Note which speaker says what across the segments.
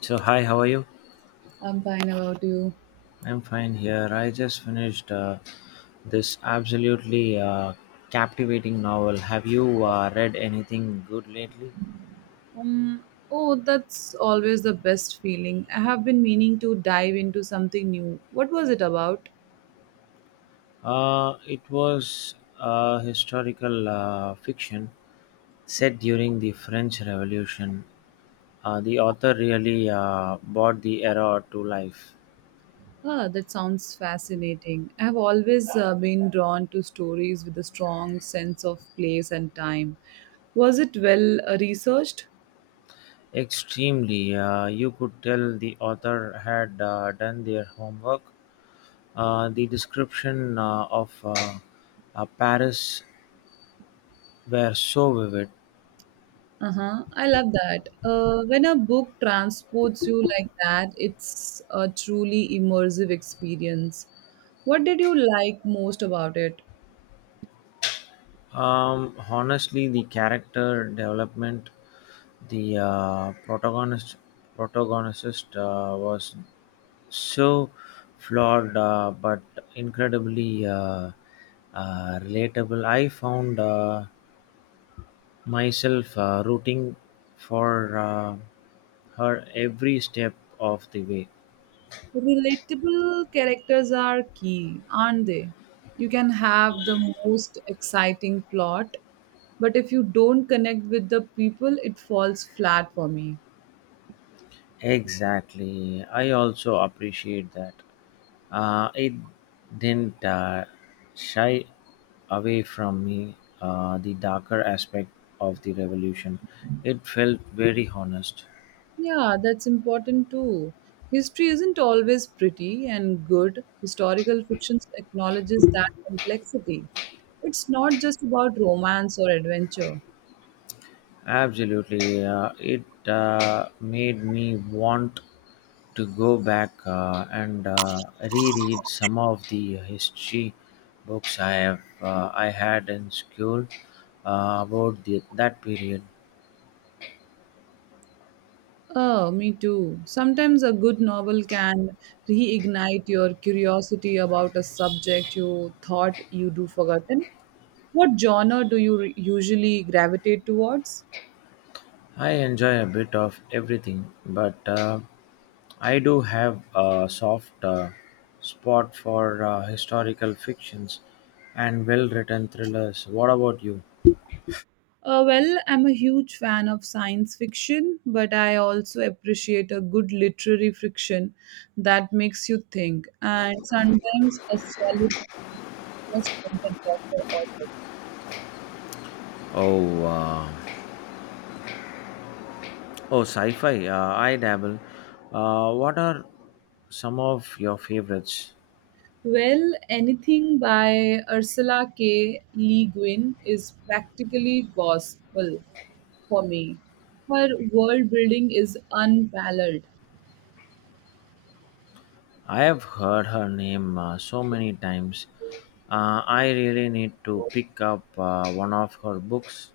Speaker 1: So, hi, how are you?
Speaker 2: I'm fine about you.
Speaker 1: I'm fine here. I just finished this absolutely captivating novel. Have you read anything good lately?
Speaker 2: Um, oh, that's always the best feeling. I have been meaning to dive into something new. What was it about?
Speaker 1: It was historical fiction set during the French Revolution. The author really brought the era to life.
Speaker 2: Ah, that sounds fascinating. I have always been drawn to stories with a strong sense of place and time. Was it well researched?
Speaker 1: Extremely. You could tell the author had done their homework. The descriptions of Paris were so vivid,
Speaker 2: Uh huh. I love that. When a book transports you like that, it's a truly immersive experience. What did you like most about it?
Speaker 1: um, honestly the character development, the protagonist was so flawed but incredibly relatable. I found myself rooting for her every step of the way.
Speaker 2: Relatable characters are key, aren't they? You can have the most exciting plot, but if you don't connect with the people, it falls flat for me.
Speaker 1: Exactly. I also appreciate that. It didn't shy away from me the darker aspect of the revolution. It felt very honest.
Speaker 2: Yeah, that's important too. History isn't always pretty and good. Historical fiction acknowledges that complexity. It's not just about romance or adventure.
Speaker 1: Absolutely. It made me want to go back and reread some of the history books I had in school about that period.
Speaker 2: Oh, me too. Sometimes a good novel can reignite your curiosity about a subject you thought you do forgotten. What genre do you usually gravitate towards?
Speaker 1: I enjoy a bit of everything, but I do have a soft spot for historical fictions and well written thrillers. What about you?
Speaker 2: Well, I'm a huge fan of science fiction, but I also appreciate a good literary fiction that makes you think, and sometimes a solid just like a doctor or a.
Speaker 1: Oh, oh, sci-fi. I dabble. What are some of your favorites?
Speaker 2: Well, anything by Ursula K. Le Guin is practically gospel for me. Her world building is unparalleled.
Speaker 1: I have heard her name so many times. I really need to pick up one of her books.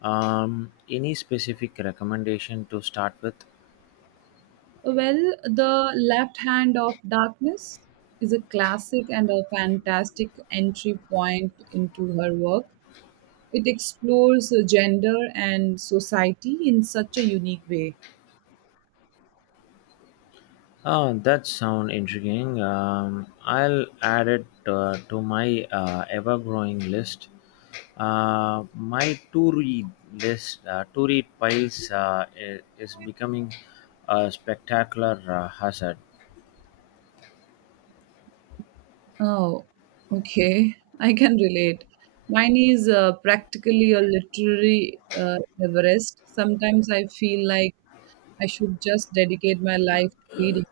Speaker 1: Any specific recommendation to start with?
Speaker 2: Well, The Left Hand of Darkness is a classic and a fantastic entry point into her work. It explores gender and society in such a unique way.
Speaker 1: Oh, that sound intriguing. I'll add it to my ever-growing list. My to-read list, to-read piles, is becoming a spectacular hazard.
Speaker 2: Oh, okay. I can relate. Mine is practically a literary Everest. Sometimes I feel like I should just dedicate my life to reading.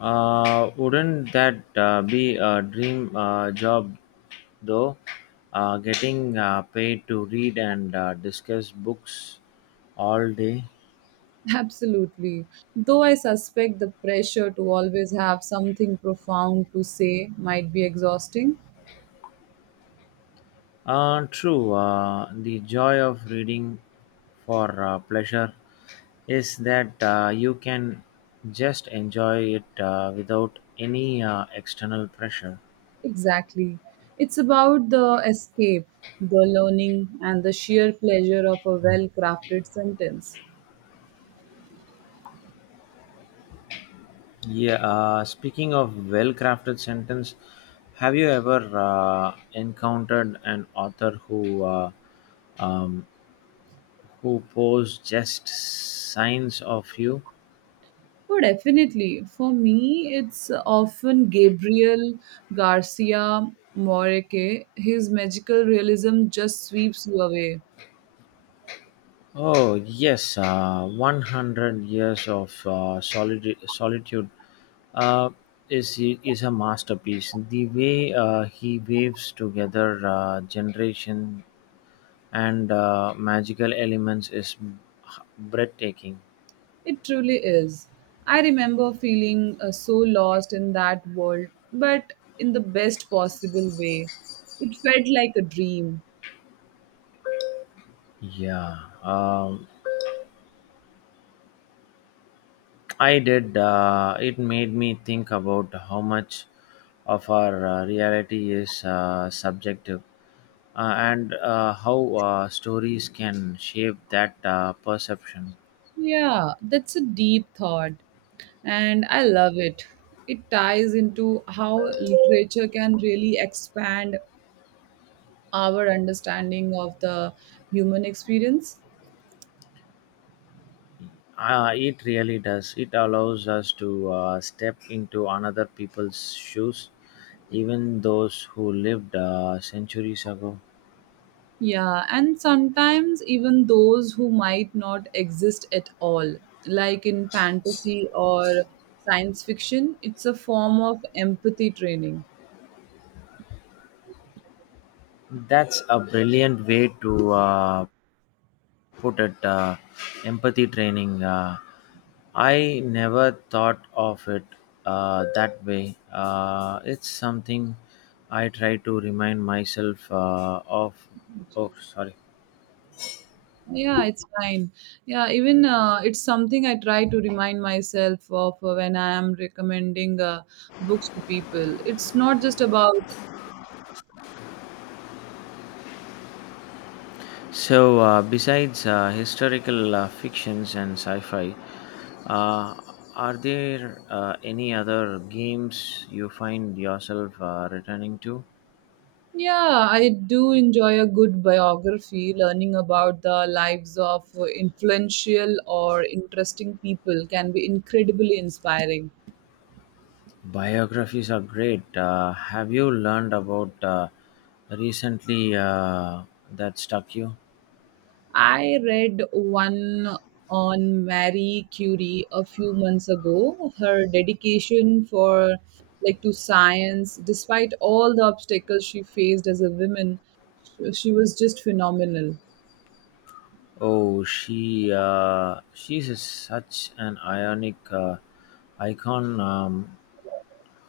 Speaker 1: Wouldn't that be a dream job, though? Getting paid to read and discuss books all day.
Speaker 2: Absolutely. Though I suspect the pressure to always have something profound to say might be exhausting.
Speaker 1: True, the joy of reading for pleasure is that you can just enjoy it without any external pressure.
Speaker 2: Exactly. It's about the escape, the learning, and the sheer pleasure of a well crafted sentence.
Speaker 1: Yeah, speaking of well crafted sentence, have you ever encountered an author um, who posed just signs of you?
Speaker 2: Oh, definitely. For me, it's often Gabriel Garcia Moreke. His magical realism just sweeps you away.
Speaker 1: Oh yes, one hundred years of solitude uh, is a masterpiece. The way he waves together generation and magical elements is breathtaking.
Speaker 2: It truly is. I remember feeling so lost in that world, but in the best possible way. It felt like a dream.
Speaker 1: Yeah, I did. It made me think about how much of our reality is subjective and how stories can shape that perception.
Speaker 2: Yeah, that's a deep thought, and I love it. It ties into how literature can really expand our understanding of the human experience.
Speaker 1: It really does. It allows us to step into another people's shoes, even those who lived centuries ago.
Speaker 2: Yeah, and sometimes even those who might not exist at all, like in fantasy or science fiction, it's a form of empathy training.
Speaker 1: That's a brilliant way to put it, empathy training. I never thought of it that way. It's something I try to remind myself of. Oh, sorry.
Speaker 2: Yeah, it's fine. Yeah, even it's something I try to remind myself of when I am recommending books to people. It's not just about.
Speaker 1: So, besides historical fictions and sci fi, uh, are there any other games you find yourself returning to?
Speaker 2: Yeah, I do enjoy a good biography. Learning about the lives of influential or interesting people can be incredibly inspiring.
Speaker 1: Biographies are great. Have you learned about recently that stuck you?
Speaker 2: I read one on Marie Curie a few months ago. Her dedication for like to science, despite all the obstacles she faced as a woman, she was just phenomenal.
Speaker 1: Oh, such an ionic icon. Um,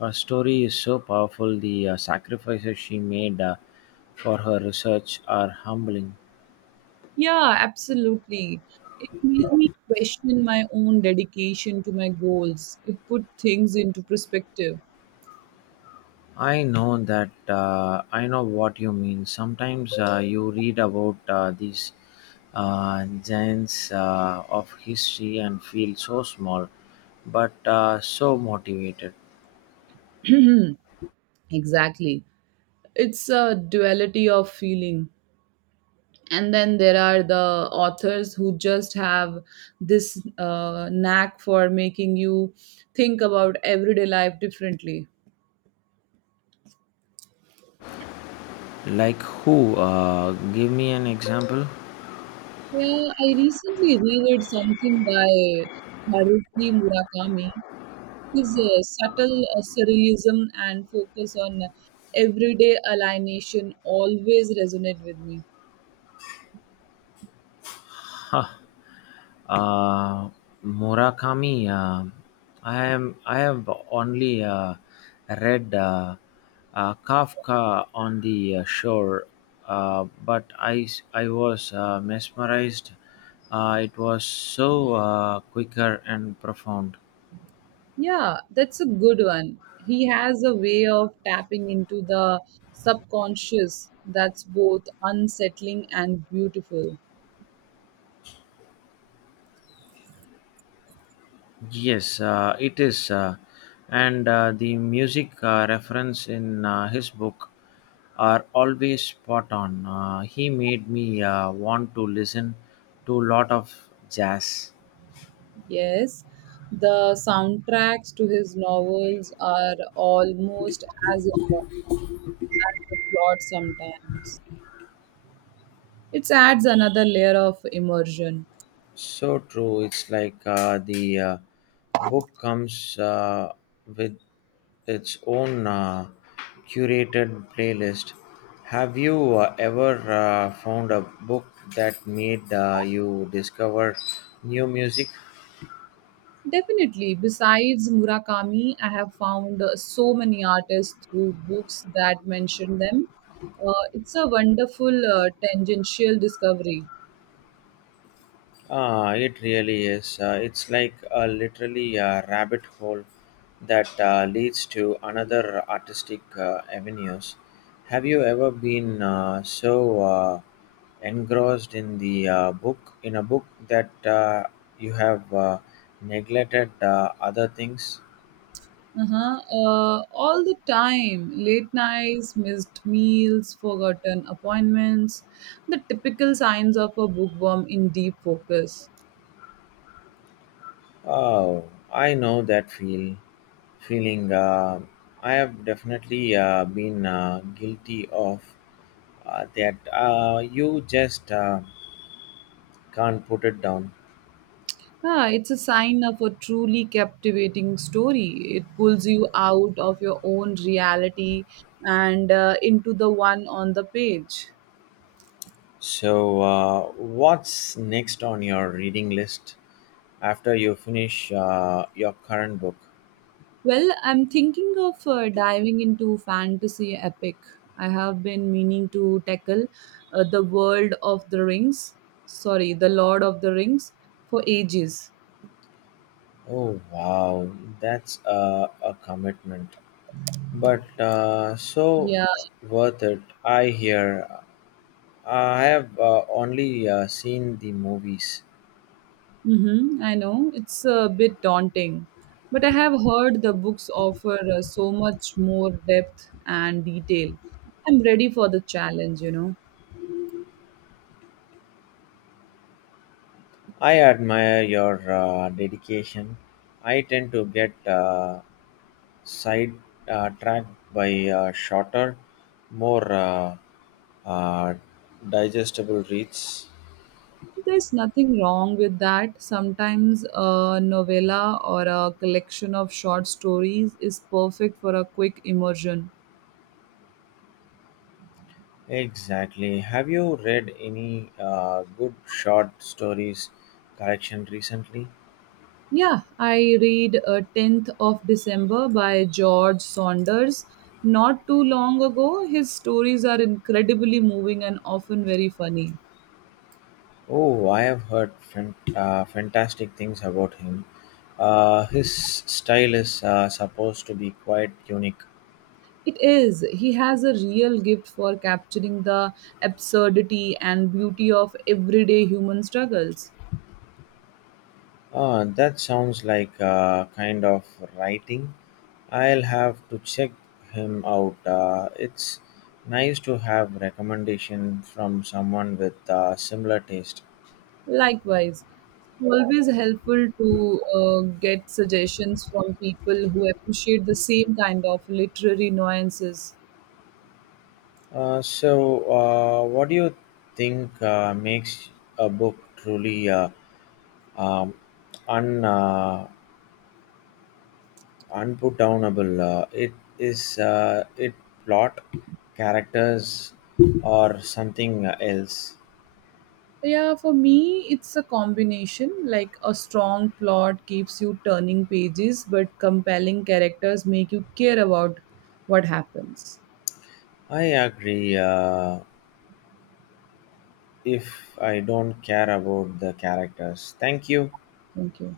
Speaker 1: her story is so powerful. The sacrifices she made for her research are humbling.
Speaker 2: Yeah, absolutely. It made me question my own dedication to my goals. It put things into perspective.
Speaker 1: I know what you mean. Sometimes you read about these giants of history and feel so small, but so motivated.
Speaker 2: Exactly. It's a duality of feeling. And then there are the authors who just have this knack for making you think about everyday life differently.
Speaker 1: Like who? Give me an example.
Speaker 2: Yeah, I recently reread something by Haruki Murakami. His subtle surrealism and focus on everyday alienation always resonate with me.
Speaker 1: Uh, Murakami, I have only read Kafka on the shore, but I was mesmerized. It was so quicker and profound.
Speaker 2: Yeah, that's a good one. He has a way of tapping into the subconscious that's both unsettling and beautiful.
Speaker 1: Yes, it is. And the music reference in his book are always spot on. He made me want to listen to a lot of jazz.
Speaker 2: Yes, the soundtracks to his novels are almost as important as the plot sometimes. It adds another layer of immersion.
Speaker 1: So true. It's like the book comes with its own curated playlist. Have you ever found a book that made you discover new music?
Speaker 2: Definitely. Besides Murakami, I have found so many artists through books that mention them. It's a wonderful tangential discovery.
Speaker 1: Ah, it really is. It's like literally a rabbit hole that leads to another artistic avenues. Have you ever been so engrossed in the book in a book that you have neglected other things?
Speaker 2: Uh-huh. All the time, late nights, missed meals, forgotten appointments, the typical signs of a bookworm in deep focus.
Speaker 1: Oh, I know that feeling. I have definitely been guilty of that. You just can't put it down.
Speaker 2: Ah, it's a sign of a truly captivating story. It pulls you out of your own reality and into the one on the page.
Speaker 1: So, what's next on your reading list after you finish your current book?
Speaker 2: Well, I'm thinking of diving into fantasy epic. I have been meaning to tackle the world of the rings, sorry, the Lord of the Rings for ages.
Speaker 1: Oh, wow, that's a commitment, but so
Speaker 2: Yeah.
Speaker 1: worth it. I hear. I have only seen the movies.
Speaker 2: Mm-hmm, I know it's a bit daunting, but I have heard the books offer so much more depth and detail. I'm ready for the challenge, you know.
Speaker 1: I admire your dedication. I tend to get side tracked by shorter, more uh, digestible reads.
Speaker 2: There's nothing wrong with that. Sometimes a novella or a collection of short stories is perfect for a quick immersion.
Speaker 1: Exactly. Have you read any good short stories collection recently?
Speaker 2: Yeah, I read 10th of December by George Saunders. Not too long ago, his stories are incredibly moving and often very funny.
Speaker 1: Oh, I have heard fantastic things about him. His style is supposed to be quite unique.
Speaker 2: It is. He has a real gift for capturing the absurdity and beauty of everyday human struggles.
Speaker 1: That sounds like kind of writing. I'll have to check him out. It's nice to have recommendation from someone with similar taste.
Speaker 2: Likewise, it's always helpful to get suggestions from people who appreciate the same kind of literary nuances.
Speaker 1: So, what do you think makes a book truly um, un unputdownable? It is it plot, characters, or something else?
Speaker 2: Yeah, for me, it's a combination. Like a strong plot keeps you turning pages, but compelling characters make you care about what happens.
Speaker 1: I agree. If I don't care about the characters, thank you.
Speaker 2: Thank you.